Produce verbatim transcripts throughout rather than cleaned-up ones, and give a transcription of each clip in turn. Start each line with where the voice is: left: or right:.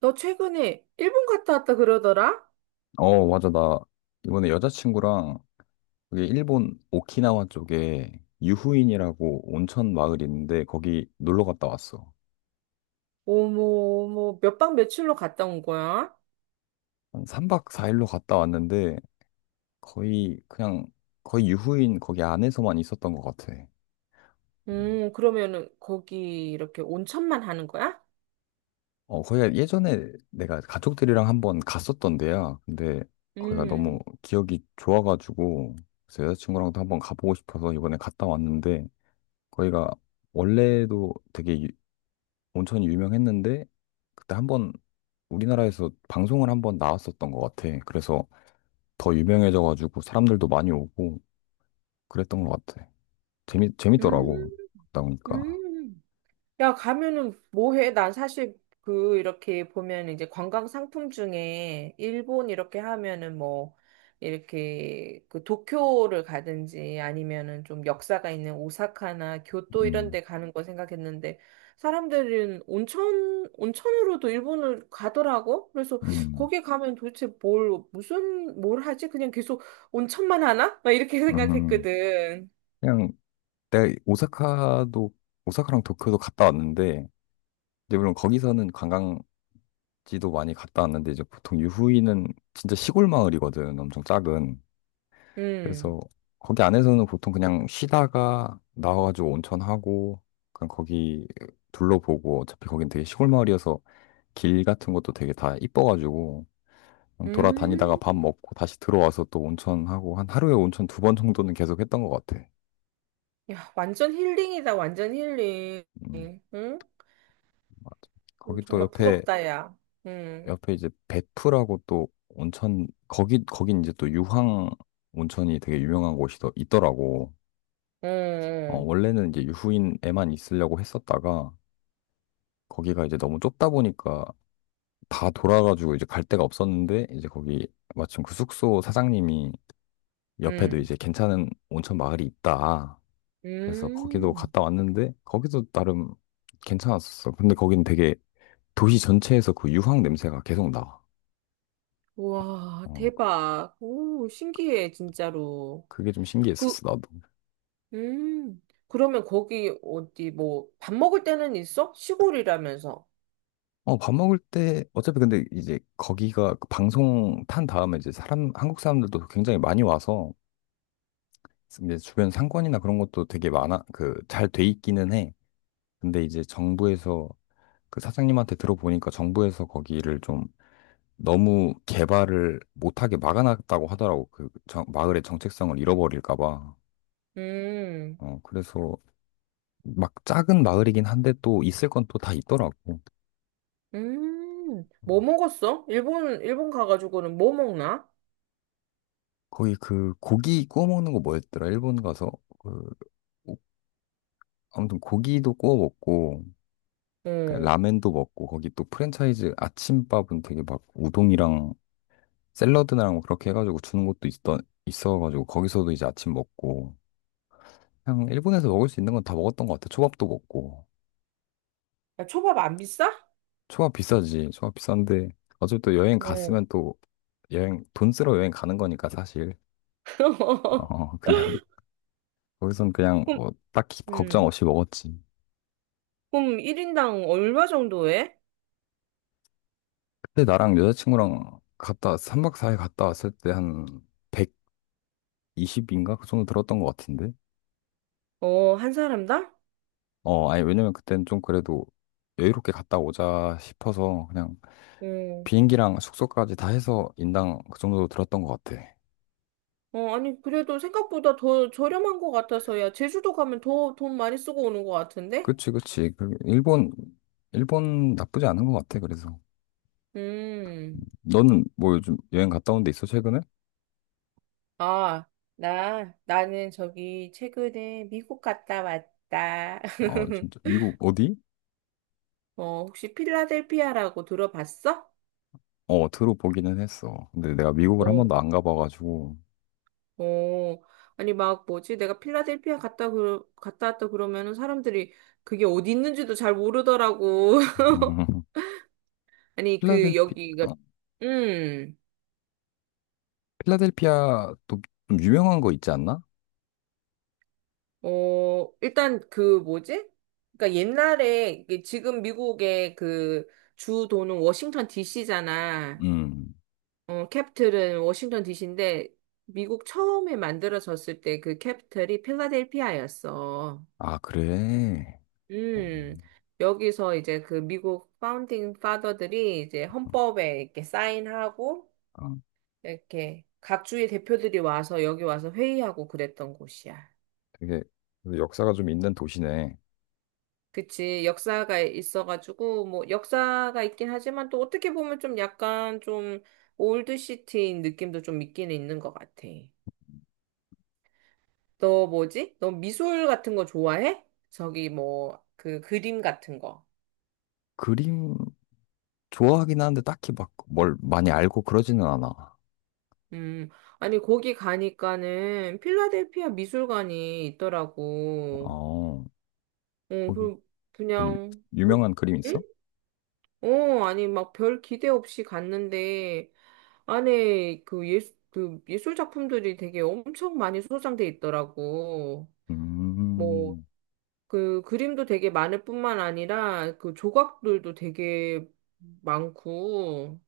right: 너 최근에 일본 갔다 왔다 그러더라?
left: 어, 맞아. 나 이번에 여자친구랑 그게 일본 오키나와 쪽에 유후인이라고 온천 마을이 있는데 거기 놀러 갔다 왔어.
right: 어머, 어머, 몇 박 며칠로 갔다 온 거야?
left: 한 삼 박 사 일로 갔다 왔는데 거의 그냥 거의 유후인 거기 안에서만 있었던 것 같아. 음.
right: 음, 그러면은 거기 이렇게 온천만 하는 거야?
left: 어, 거기가 예전에 내가 가족들이랑 한번 갔었던 데야. 근데 거기가 너무
right: 음,
left: 기억이 좋아가지고 그래서 여자친구랑도 한번 가보고 싶어서 이번에 갔다 왔는데 거기가 원래도 되게 온천이 유명했는데 그때 한 번 우리나라에서 방송을 한 번 나왔었던 것 같아. 그래서 더 유명해져가지고 사람들도 많이 오고 그랬던 것 같아. 재미 재밌더라고.
right: 음,
left: 갔다 오니까.
right: 음. 야, 가면은 뭐 해? 난 사실 그 이렇게 보면 이제 관광 상품 중에 일본 이렇게 하면은 뭐 이렇게 그 도쿄를 가든지 아니면은 좀 역사가 있는 오사카나 교토 이런
left: 음,
right: 데 가는 거 생각했는데 사람들은 온천 온천으로도 일본을 가더라고. 그래서
left: 음,
right: 거기 가면 도대체 뭘 무슨 뭘 하지? 그냥 계속 온천만 하나? 막 이렇게
left: 음.
right: 생각했거든.
left: 그냥 내가 오사카도 오사카랑 도쿄도 갔다 왔는데 이제 물론 거기서는 관광지도 많이 갔다 왔는데 이제 보통 유후이는 진짜 시골 마을이거든. 엄청 작은.
right: 음.
left: 그래서 거기 안에서는 보통 그냥 쉬다가 나와가지고 온천하고 그냥 거기 둘러보고 어차피 거긴 되게 시골 마을이어서 길 같은 것도 되게 다 이뻐가지고 그냥 돌아다니다가
right: 음.
left: 밥 먹고 다시 들어와서 또 온천하고 한 하루에 온천 두 번 정도는 계속 했던 것 같아.
right: 야, 완전 힐링이다, 완전 힐링.
left: 음,
right: 응?
left: 맞아.
right: 음,
left: 거기 또
right: 정말
left: 옆에
right: 부럽다, 야. 응,
left: 옆에 이제 베프라고 또 온천 거기 거긴 이제 또 유황 온천이 되게 유명한 곳이 더 있더라고. 어,
right: 응,
left: 원래는 이제 유후인에만 있으려고 했었다가 거기가 이제 너무 좁다 보니까 다 돌아가지고 이제 갈 데가 없었는데 이제 거기 마침 그 숙소 사장님이 옆에도
right: 응,
left: 이제 괜찮은 온천 마을이 있다. 그래서 거기도
right: 음.
left: 갔다 왔는데 거기도 나름 괜찮았었어. 근데 거기는 되게 도시 전체에서 그 유황 냄새가 계속 나.
right: 우와,
left: 어,
right: 대박. 오, 신기해, 진짜로.
left: 그게 좀
right: 그,
left: 신기했었어, 나도.
right: 음. 그러면 거기 어디, 뭐, 밥 먹을 때는 있어? 시골이라면서.
left: 어, 밥 먹을 때 어차피 근데 이제 거기가 그 방송 탄 다음에 이제 사람 한국 사람들도 굉장히 많이 와서 이제 주변 상권이나 그런 것도 되게 많아 그 잘 돼 있기는 해. 근데 이제 정부에서 그 사장님한테 들어보니까 정부에서 거기를 좀 너무 개발을 못하게 막아놨다고 하더라고. 그 정- 마을의 정체성을 잃어버릴까 봐.
right: 음,
left: 어, 그래서 막 작은 마을이긴 한데 또 있을 건 또 다 있더라고.
right: 음. 뭐 먹었어? 일본, 일본 가가지고는 뭐 먹나?
left: 거기 그 고기 구워 먹는 거 뭐였더라? 일본 가서 그 오- 아무튼 고기도 구워 먹고 그
right: 응.
left: 라멘도 먹고 거기 또 프랜차이즈 아침밥은 되게 막 우동이랑 샐러드랑 뭐 그렇게 해가지고 주는 것도 있던 있어가지고 거기서도 이제 아침 먹고 그냥 일본에서 먹을 수 있는 건 다 먹었던 것 같아. 초밥도 먹고
right: 야, 초밥 안 비싸?
left: 초밥 비싸지. 초밥 비싼데 어차피 또 여행
right: 응.
left: 갔으면 또 여행 돈 쓰러 여행 가는 거니까 사실 어 그냥 거기선 그냥 뭐 딱히 걱정
right: 음.
left: 없이 먹었지.
right: 그럼 일 인당 얼마 정도 해?
left: 그때 나랑 여자친구랑 갔다 삼 박 사 일 갔다 왔을 때 한 백이십인가 그 정도 들었던 것 같은데.
right: 어, 한 사람당?
left: 어 아니 왜냐면 그때는 좀 그래도 여유롭게 갔다 오자 싶어서 그냥
right: 어,
left: 비행기랑 숙소까지 다 해서 인당 그 정도 들었던 것 같아.
right: 어, 아니, 그래도 생각보다 더 저렴한 것 같아서야. 제주도 가면 더 돈 많이 쓰고 오는 것 같은데?
left: 그치, 그치. 그 일본, 일본 나쁘지 않은 것 같아, 그래서. 음,
right: 음,
left: 너는 뭐 요즘 여행 갔다 온 데 있어, 최근에?
right: 아, 나, 나는 저기 최근에 미국 갔다 왔다.
left: 아, 진짜. 미국 어디?
right: 어, 혹시 필라델피아라고 들어봤어?
left: 어, 들어보기는 했어. 근데 내가 미국을 한
right: 어,
left: 번도 안 가봐가지고.
right: 어, 아니, 막 뭐지? 내가 필라델피아 갔다, 그, 갔다 왔다 그러면은 사람들이 그게 어디 있는지도 잘 모르더라고.
left: 음,
right: 아니, 그,
left: 필라델피,
right: 여기가,
left: 어?
right: 음,
left: 필라델피아 도 좀 유명한 거 있지 않나?
right: 어, 일단 그 뭐지? 그러니까 옛날에, 이게 지금 미국의 그 주도는 워싱턴 디씨잖아.
left: 음.
right: 어, 캡틀은 워싱턴 디씨인데, 미국 처음에 만들어졌을 때 그 캡틀이 필라델피아였어.
left: 아, 그래. 어,
right: 음, 여기서 이제 그 미국 파운딩 파더들이 이제 헌법에 이렇게 사인하고,
left: 아,
right: 이렇게 각 주의 대표들이 와서 여기 와서 회의하고 그랬던 곳이야.
left: 되게 역사가 좀 있는 도시네.
right: 그치, 역사가 있어가지고, 뭐, 역사가 있긴 하지만 또 어떻게 보면 좀 약간 좀 올드시티인 느낌도 좀 있기는 있는 것 같아. 너 뭐지? 너 미술 같은 거 좋아해? 저기 뭐, 그 그림 같은 거.
left: 그림 좋아하긴 하는데 딱히 막 뭘 많이 알고 그러지는 않아.
right: 음, 아니, 거기 가니까는 필라델피아 미술관이 있더라고.
left: 어,
right: 응,
left: 거기
right: 그,
left: 뭐 유-
right: 그냥, 그,
left: 유명한 그림
right: 응?
left: 있어?
right: 어, 아니, 막 별 기대 없이 갔는데, 안에 그 예술, 그 예술 작품들이 되게 엄청 많이 소장돼 있더라고. 뭐,
left: 음,
right: 그 그림도 되게 많을 뿐만 아니라, 그 조각들도 되게 많고,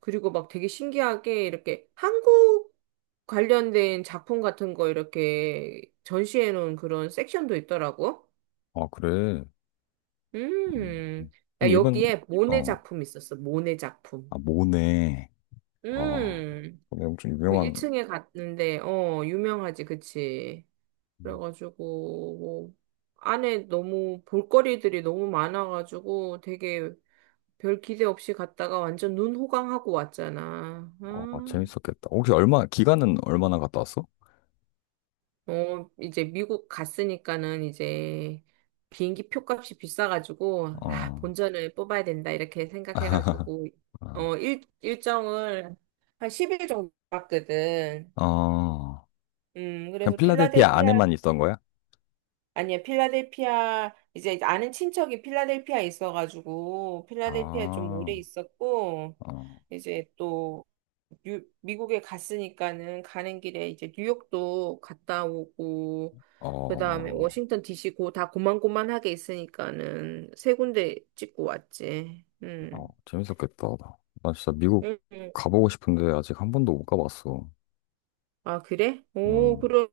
right: 그리고 막 되게 신기하게 이렇게 한국 관련된 작품 같은 거 이렇게 전시해 놓은 그런 섹션도 있더라고.
left: 아, 그래. 음.
right: 음, 야,
left: 그럼 이번,
right: 여기에 모네
left: 어,
right: 작품 있었어, 모네 작품.
left: 아, 모네. 어,
right: 음.
left: 근데 엄청
right: 그
left: 유명한,
right: 일 층에 갔는데, 어, 유명하지, 그치.
left: 음.
right: 그래가지고, 뭐, 안에 너무 볼거리들이 너무 많아가지고 되게 별 기대 없이 갔다가 완전 눈 호강하고 왔잖아.
left: 어, 아,
right: 아,
left: 재밌었겠다. 혹시 얼마, 기간은 얼마나 갔다 왔어?
right: 어, 이제 미국 갔으니까는 이제 비행기 표값이 비싸가지고, 아,
left: 어,
right: 본전을 뽑아야 된다, 이렇게 생각해가지고,
left: 아,
right: 어, 일, 일정을 한 십 일 정도 봤거든.
left: 어,
right: 음,
left: 그냥
right: 그래서
left: 필라델피아
right: 필라델피아
left: 안에만 있던 거야?
right: 아니야, 필라델피아, 이제 아는 친척이 필라델피아에 있어가지고, 필라델피아에 좀
left: 아,
right: 오래 있었고,
left: 어,
right: 이제 또, 뉴, 미국에 갔으니까는 가는 길에 이제 뉴욕도 갔다 오고, 그 다음에
left: 어.
right: 워싱턴 디씨 고, 다 고만고만하게 있으니까는 세 군데 찍고 왔지.
left: 어,
right: 음.
left: 재밌었겠다. 나 진짜 미국
right: 음. 음.
left: 가보고 싶은데 아직 한 번도 못 가봤어.
right: 아, 그래? 오,
left: 음,
right: 그럼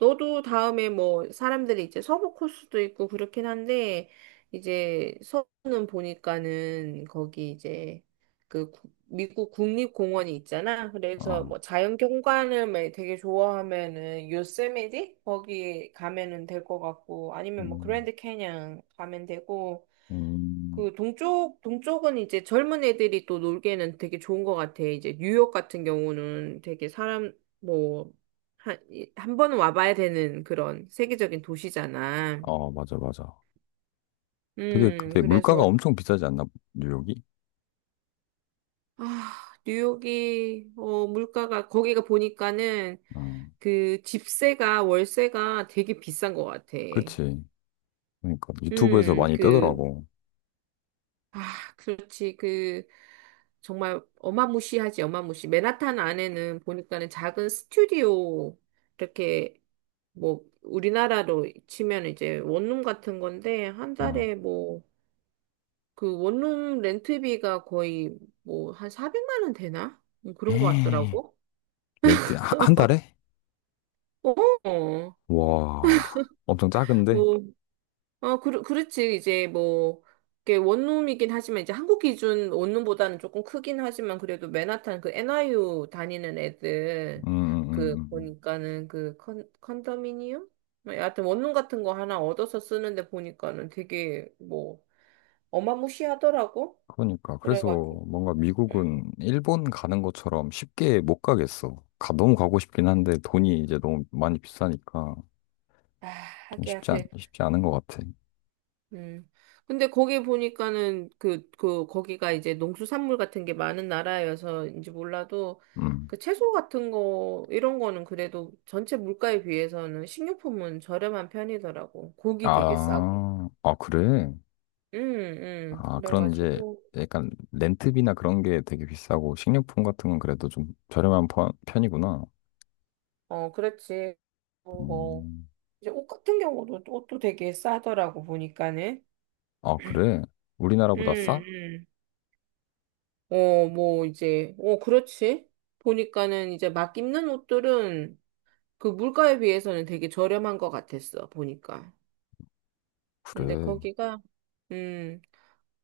right: 너도 다음에 뭐 사람들이 이제 서부 코스도 있고 그렇긴 한데 이제 서부는 보니까는 거기 이제 그 구- 미국 국립공원이 있잖아. 그래서
left: 아,
right: 뭐 자연 경관을 막 되게 좋아하면은 요세미티 거기 가면은 될 것 같고 아니면 뭐
left: 음,
right: 그랜드 캐년 가면 되고
left: 음,
right: 그 동쪽 동쪽은 이제 젊은 애들이 또 놀기에는 되게 좋은 것 같아. 이제 뉴욕 같은 경우는 되게 사람 뭐 한, 한 번은 와봐야 되는 그런 세계적인 도시잖아.
left: 아, 맞아, 맞아. 되게
right: 음,
left: 그때 물가가
right: 그래서
left: 엄청 비싸지 않나, 뉴욕이?
right: 아, 뉴욕이 어 물가가 거기가 보니까는
left: 어,
right: 그 집세가 월세가 되게 비싼 것 같아.
left: 그치. 그러니까 유튜브에서
right: 음,
left: 많이
right: 그
left: 뜨더라고.
right: 아, 그렇지. 그, 정말 어마무시하지, 어마무시. 맨하탄 안에는 보니까는 작은 스튜디오, 이렇게, 뭐, 우리나라로 치면 이제 원룸 같은 건데, 한
left: 어.
right: 달에 뭐, 그 원룸 렌트비가 거의 뭐, 한 사백만 원 되나? 뭐 그런 것
left: 에이,
right: 같더라고.
left: 레드, 한, 한 달에?
right: 어,
left: 와, 엄청
right: 어.
left: 작은데?
right: 어, 그, 그렇지. 이제 뭐, 이게 원룸이긴 하지만, 이제 한국 기준 원룸보다는 조금 크긴 하지만, 그래도 맨하탄 그 엔아이유 다니는 애들,
left: 음, 음, 음.
right: 그,
left: 음. 음.
right: 보니까는 그 컨, 컨도미니엄? 뭐 여하튼 원룸 같은 거 하나 얻어서 쓰는데 보니까는 되게 뭐, 어마무시하더라고.
left: 그러니까 그래서
right: 그래가지고,
left: 뭔가
right: 음.
left: 미국은 일본 가는 것처럼 쉽게 못 가겠어. 가, 너무 가고 싶긴 한데 돈이 이제 너무 많이 비싸니까
right: 아,
left: 좀
right: 하기야.
left: 쉽지 않,
right: 그,
left: 쉽지 않은 것 같아.
right: 음. 근데 거기 보니까는 그, 그, 거기가 이제 농수산물 같은 게 많은 나라여서인지 몰라도
left: 음.
right: 그 채소 같은 거, 이런 거는 그래도 전체 물가에 비해서는 식료품은 저렴한 편이더라고. 고기 되게 싸고.
left: 아, 아 그래?
right: 응응
left: 아 그런 이제
right: 그래가지고,
left: 약간 렌트비나 그런 게 되게 비싸고 식료품 같은 건 그래도 좀 저렴한 편- 편이구나.
right: 어, 그렇지. 어, 뭐,
left: 음.
right: 이제 옷 같은 경우도 옷도 되게 싸더라고, 보니까는.
left: 아 그래?
right: 응
left: 우리나라보다 싸?
right: 응 어, 뭐, 이제, 어, 그렇지. 보니까는 이제 막 입는 옷들은 그 물가에 비해서는 되게 저렴한 것 같았어, 보니까. 근데
left: 그래.
right: 거기가, 음,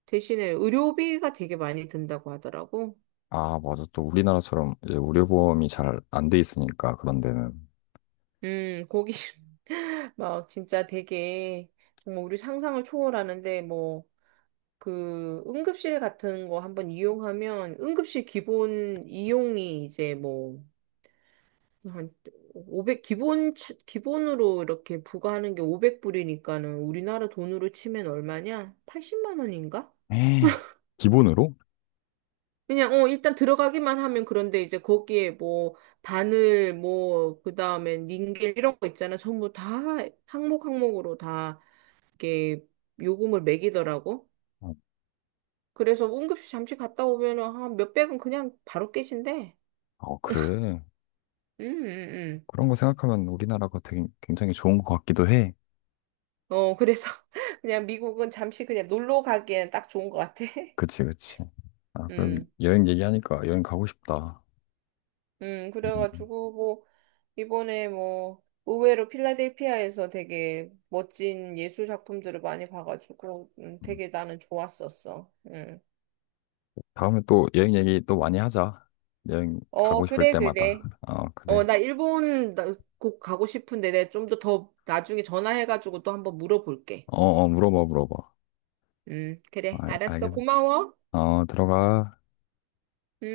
right: 대신에 의료비가 되게 많이 든다고 하더라고.
left: 아 맞아 또 우리나라처럼 이제 의료보험이 잘 안 돼 있으니까 그런 데는.
right: 음, 거기 막 진짜 되게 정말 우리 상상을 초월하는데 뭐 그 응급실 같은 거 한번 이용하면 응급실 기본 이용이 이제 뭐 한 오백 기본, 차- 기본으로 이렇게 부과하는 게 오백 불이니까는 우리나라 돈으로 치면 얼마냐? 팔십만 원인가?
left: 에 기본으로?
right: 그냥 어 일단 들어가기만 하면 그런데 이제 거기에 뭐 바늘 뭐 그다음에 닌겔 이런 거 있잖아. 전부 다 항목 항목으로 다 이게 요금을 매기더라고.
left: 어,
right: 그래서 응급실 잠시 갔다 오면은 한 몇백은 그냥 바로 깨진대.
left: 어, 그래.
right: 음, 음, 음.
left: 그런 거 생각하면 우리나라가 되게 굉장히 좋은 것 같기도 해.
right: 어 그래서 그냥 미국은 잠시 그냥 놀러 가기엔 딱 좋은 것 같아.
left: 그치, 그치. 아, 그럼
right: 음.
left: 여행 얘기하니까 여행 가고 싶다.
right: 음,
left: 음, 음.
right: 그래가지고, 이번에 뭐 의외로 필라델피아에서 되게 멋진 예술 작품들을 많이 봐가지고 음,
left: 음.
right: 되게 나는 좋았었어. 음.
left: 다음에 또 여행 얘기 또 많이 하자. 여행
right: 어,
left: 가고 싶을
right: 그래,
left: 때마다.
right: 그래.
left: 어,
right: 어,
left: 그래.
right: 나 일본 나- 꼭 가고 싶은데 내가 좀 더 더 나중에 전화해가지고 또 한번 물어볼게.
left: 어, 어, 물어봐, 물어봐.
right: 음, 그래.
left: 알,
right: 알았어.
left: 알겠어.
right: 고마워.
left: 어, 들어가.
right: 음.